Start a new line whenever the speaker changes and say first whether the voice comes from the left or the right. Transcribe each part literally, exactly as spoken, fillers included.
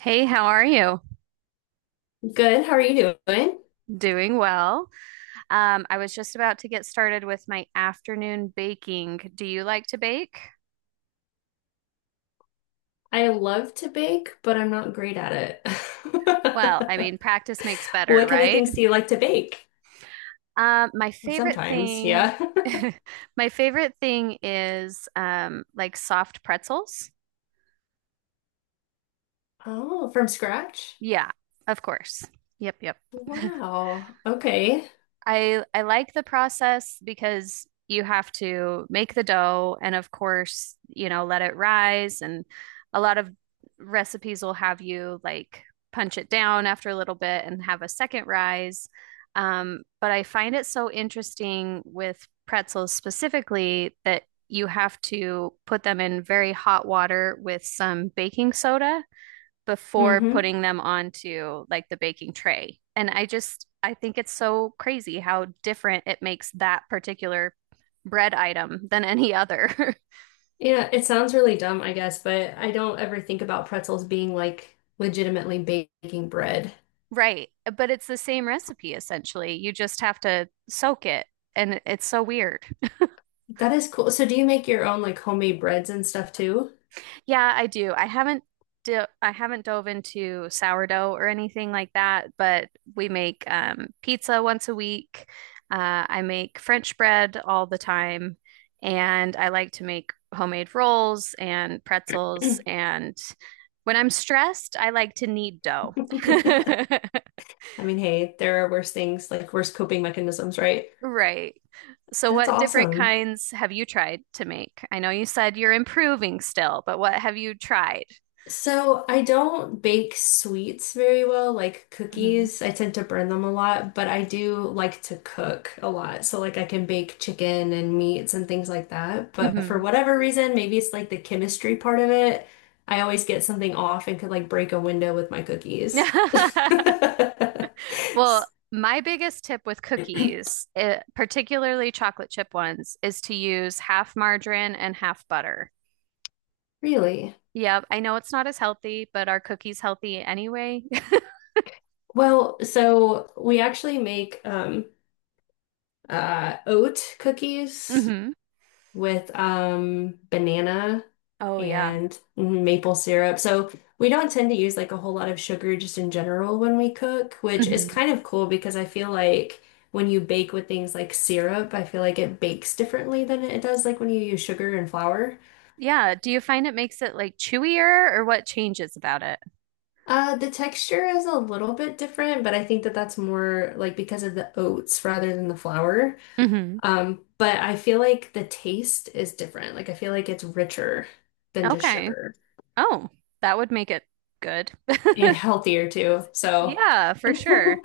right: Hey, how are you?
left: Good. How are you doing?
right: Doing well. Um, I was just about to get started with my afternoon baking. Do you like to bake?
left: I love to bake, but I'm not great at it.
right: Well, I mean, practice makes better,
left: What kind of
right: right?
left: things do you like to bake?
right: Um, my favorite
left: Sometimes,
right: thing,
left: yeah.
right: my favorite thing is um, like soft pretzels.
left: Oh, from scratch?
right: Yeah, of course. Yep, yep.
left: Wow. Okay.
right: I I like the process because you have to make the dough and of course, you know, let it rise and a lot of recipes will have you like punch it down after a little bit and have a second rise. Um, but I find it so interesting with pretzels specifically that you have to put them in very hot water with some baking soda before
left: Mm-hmm.
right: putting them onto like the baking tray. And I just, I think it's so crazy how different it makes that particular bread item than any other.
left: Yeah, it sounds really dumb, I guess, but I don't ever think about pretzels being like legitimately baking bread.
right: Right. But it's the same recipe essentially. You just have to soak it. And it's so weird.
left: That is cool. So do you make your own like homemade breads and stuff too?
right: Yeah, I do. I haven't do I haven't dove into sourdough or anything like that, but we make um, pizza once a week. Uh, I make French bread all the time, and I like to make homemade rolls and
left: I
right: pretzels. And when I'm stressed, I like to knead dough.
left: mean, hey, there are worse things, like worse coping mechanisms, right?
right: Right. So,
left: That's
right: what different
left: awesome.
right: kinds have you tried to make? I know you said you're improving still, but what have you tried?
left: So I don't bake sweets very well, like
right: Mhm.
left: cookies. I tend to burn them a lot, but I do like to cook a lot. So like I can bake chicken and meats and things like that. But for
right: Hmm.
left: whatever reason, maybe it's like the chemistry part of it. I always get something off and could like break a window with my cookies.
right: Well, my biggest tip with cookies, eh, particularly chocolate chip ones, is to use half margarine and half butter.
left: Really?
right: Yeah, I know it's not as healthy, but are cookies healthy anyway?
left: Well, so we actually make um uh oat cookies
right: Hmm.
left: with um banana
right: Oh, yeah.
left: and maple syrup. So we don't tend to use like a whole lot of sugar just in general when we cook, which is
right: Hmm.
left: kind of cool because I feel like when you bake with things like syrup, I feel like it bakes differently than it does like when you use sugar and flour.
right: Yeah. Do you find it makes it like chewier or what changes about it?
left: Uh, the texture is a little bit different, but I think that that's more like because of the oats rather than the flour.
right: Hmm.
left: Um, but I feel like the taste is different. Like I feel like it's richer than just
right: Okay.
left: sugar.
right: Oh, that would make it good.
left: And healthier too. So,
right: Yeah, for sure.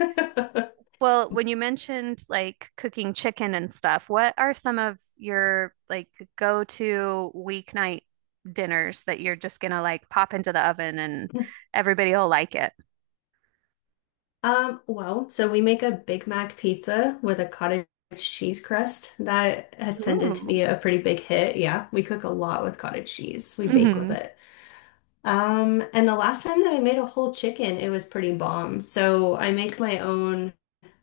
right: Well, when you mentioned like cooking chicken and stuff, what are some of your like go-to weeknight dinners that you're just gonna like pop into the oven and everybody will like it?
left: um, well, so we make a Big Mac pizza with a cottage cheese crust that has tended to
right: Ooh.
left: be a pretty big hit. Yeah, we cook a lot with cottage cheese. We bake with
right: Hmm.
left: it. Um, and the last time that I made a whole chicken, it was pretty bomb. So I make my own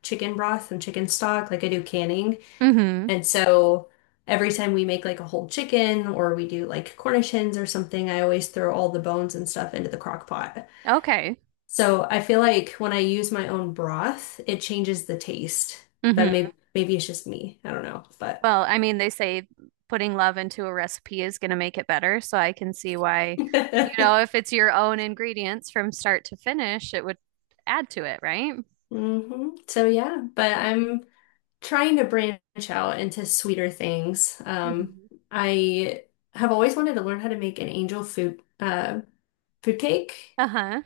left: chicken broth and chicken stock, like I do canning.
right: Hmm.
left: And so every time we make like a whole chicken or we do like Cornish hens or something, I always throw all the bones and stuff into the crock pot.
right: Okay.
left: So I feel like when I use my own broth, it changes the taste. But
right: Hmm.
left: maybe maybe it's just me. I don't know. But
right: Well, I mean, they say putting love into a recipe is gonna make it better, so I can see why, you know, if it's your own ingredients from start to finish, it would add to it, right?
left: hmm. So yeah, but I'm trying to branch out into sweeter things. Um,
right: Mhm.
left: I have always wanted to learn how to make an angel food uh food cake,
right: Uh-huh.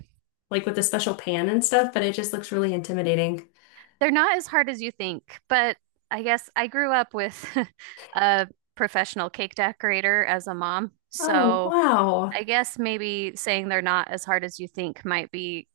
left: like with a special pan and stuff, but it just looks really intimidating.
right: They're not as hard as you think, but I guess I grew up with a professional cake decorator as a mom.
left: Oh,
right: So
left: wow.
right: I guess maybe saying they're not as hard as you think might be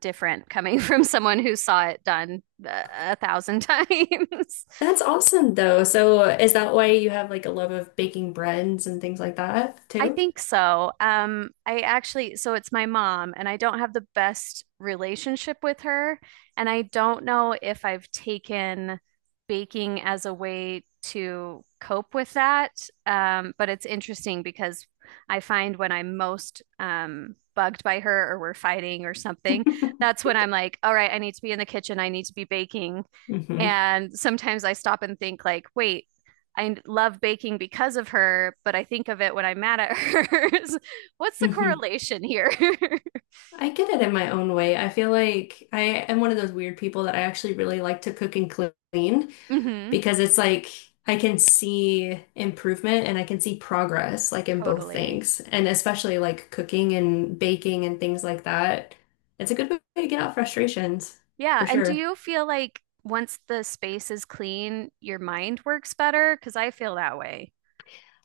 right: different coming from someone who saw it done uh, a thousand times.
left: That's awesome though. So is that why you have like a love of baking breads and things like that
right: I
left: too?
right: think so. Um, I actually, so it's my mom, and I don't have the best relationship with her. And I don't know if I've taken baking as a way to cope with that. Um, but it's interesting because I find when I'm most um, bugged by her or we're fighting or something, that's when I'm like, all right, I need to be in the kitchen. I need to be baking.
left: hmm
right: And sometimes I stop and think like, wait, I love baking because of her, but I think of it when I'm mad at her. What's the
left: hmm.
right: correlation here?
left: I get it in my own way. I feel like I am one of those weird people that I actually really like to cook and clean
right: Hmm.
left: because it's like I can see improvement and I can see progress like in both
right: Totally.
left: things. And especially like cooking and baking and things like that. It's a good way to get out frustrations
right: Yeah.
left: for
right: And do
left: sure.
right: you feel like once the space is clean, your mind works better? Because I feel that way.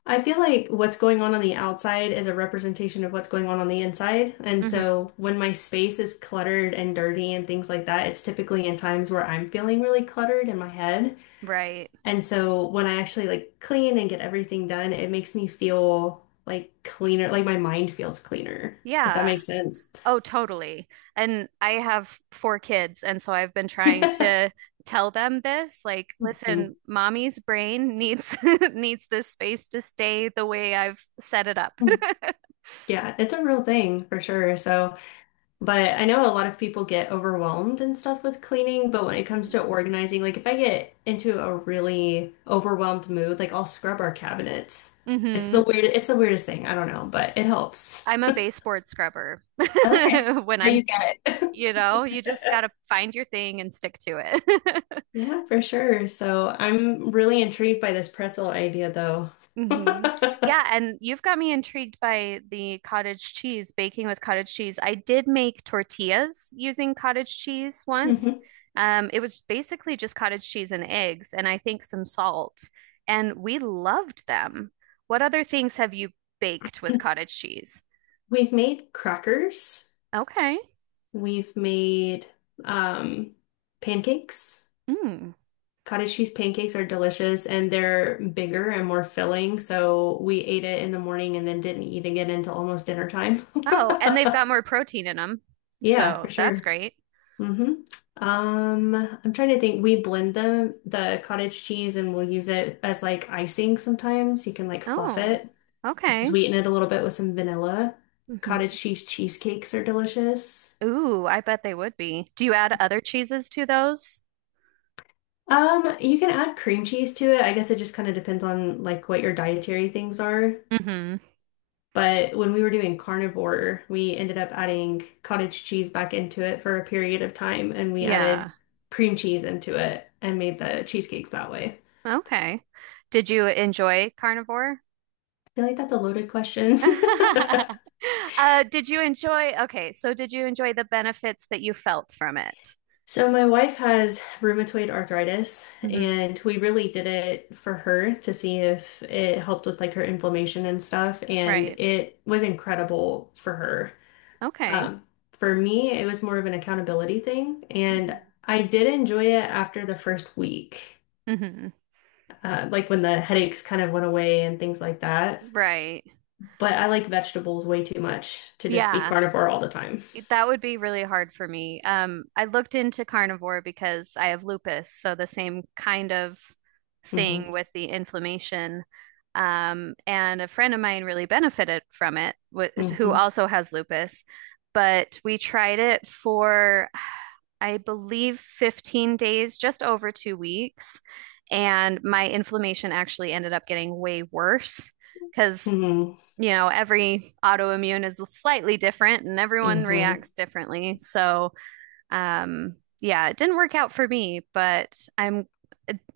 left: I feel like what's going on on the outside is a representation of what's going on on the inside. And
right: Hmm.
left: so when my space is cluttered and dirty and things like that, it's typically in times where I'm feeling really cluttered in my head.
right: Right.
left: And so when I actually like clean and get everything done, it makes me feel like cleaner, like my mind feels cleaner, if that
right: Yeah.
left: makes sense.
right: Oh, totally. And I have four kids, and so I've been trying to tell them this, like, listen, mommy's brain needs needs this space to stay the way I've set it up.
left: Mhm. Yeah, it's a real thing for sure. So but I know a lot of people get overwhelmed and stuff with cleaning, but when it comes to
right: Hmm.
left: organizing, like if I get into a really overwhelmed mood, like I'll scrub our cabinets. It's
right: Hmm.
left: the weird, it's the weirdest thing. I don't know, but it helps.
right: I'm a baseboard scrubber
left: Okay,
right: when
left: so
right: I'm,
left: you get it.
right: you know, you just gotta find your thing and stick to it.
left: Yeah, for sure. So I'm really intrigued by this pretzel idea though.
right: Hmm. Yeah, and you've got me intrigued by the cottage cheese, baking with cottage cheese. I did make tortillas using cottage cheese once.
left: Mhm.
right: Um, it was basically just cottage cheese and eggs, and I think some salt, and we loved them. What other things have you baked with cottage cheese?
left: We've made crackers.
right: Okay.
left: We've made um pancakes.
right: Mm.
left: Cottage cheese pancakes are delicious and they're bigger and more filling, so we ate it in the morning and then didn't eat again until almost dinner time.
right: Oh, and they've got more protein in them,
left: Yeah,
right: so
left: for
right: that's
left: sure.
right: great.
left: Hmm. Um, I'm trying to think. We blend them, the cottage cheese, and we'll use it as like icing sometimes. You can like fluff
right: Oh,
left: it and
right: okay.
left: sweeten it a little bit with some vanilla.
right: Hmm.
left: Cottage cheese cheesecakes are delicious.
right: Ooh, I bet they would be. Do you add other cheeses to those?
left: Um, you can add cream cheese to it. I guess it just kind of depends on like what your dietary things are.
right: Hmm.
left: But when we were doing carnivore, we ended up adding cottage cheese back into it for a period of time, and we added
right: Yeah.
left: cream cheese into it and made the cheesecakes that way.
right: Okay. Did you enjoy carnivore?
left: I feel like that's a loaded question.
right: Uh, did you enjoy? Okay, so did you enjoy the benefits that you felt from it?
left: So my wife has rheumatoid arthritis,
right: Hmm.
left: and we really did it for her to see if it helped with like her inflammation and stuff, and
right: Right.
left: it was incredible for her.
right: Okay.
left: Um, for me, it was more of an accountability thing, and
right: Hmm.
left: I did enjoy it after the first week,
right: Hmm.
left: uh, like when the headaches kind of went away and things like that.
right: Right.
left: But I like vegetables way too much to just be
right: Yeah.
left: carnivore all the time.
right: That would be really hard for me. Um, I looked into carnivore because I have lupus, so the same kind of
left: Hmm.
right: thing with the inflammation. Um, and a friend of mine really benefited from it, wh- who
left: Hmm.
right: also has lupus. But we tried it for, I believe, fifteen days, just over two weeks. And my inflammation actually ended up getting way worse because
left: Hmm.
right: you know, every autoimmune is slightly different and everyone
left: Hmm.
right: reacts differently. So, um, yeah, it didn't work out for me, but I'm,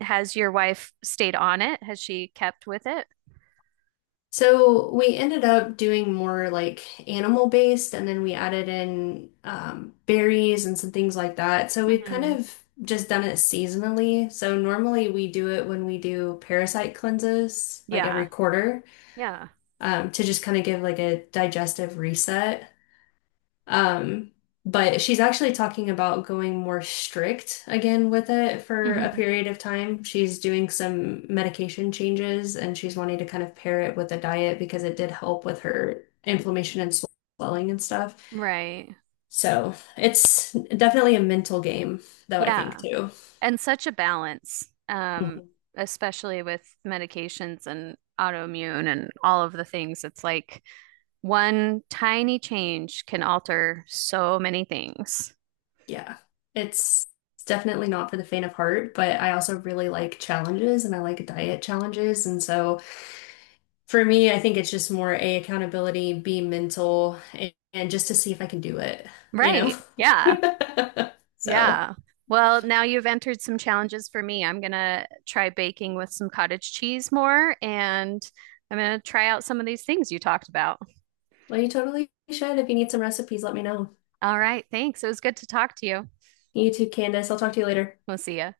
right: Has your wife stayed on it? Has she kept with it?
left: So we ended up doing more like animal based, and then we added in um, berries and some things like that. So we've kind
right: Hmm.
left: of just done it seasonally. So normally we do it when we do parasite cleanses, like
right: Yeah.
left: every quarter,
right: Yeah.
left: um, to just kind of give like a digestive reset. Um, but she's actually talking about going more strict again with it for a
right: Hmm.
left: period of time. She's doing some medication changes and she's wanting to kind of pair it with a diet because it did help with her inflammation and swelling and stuff.
right: Right.
left: So it's definitely a mental game, though, I think
right: Yeah.
left: too.
right: And such a balance, um,
left: Mhm.
right: especially with medications and autoimmune and all of the things. It's like, one tiny change can alter so many things.
left: Yeah. It's it's definitely not for the faint of heart, but I also really like challenges and I like diet challenges. And so for me, I think it's just more A, accountability, B, mental, and, and just to see if I can do it, you
right: Right.
left: know?
right: Yeah.
left: So,
right: Yeah. Well, now you've entered some challenges for me. I'm gonna try baking with some cottage cheese more, and I'm gonna try out some of these things you talked about.
left: well, you totally should. If you need some recipes, let me know.
right: All right. Thanks. It was good to talk to you.
left: You too, Candace. I'll talk to you later.
right: We'll see ya.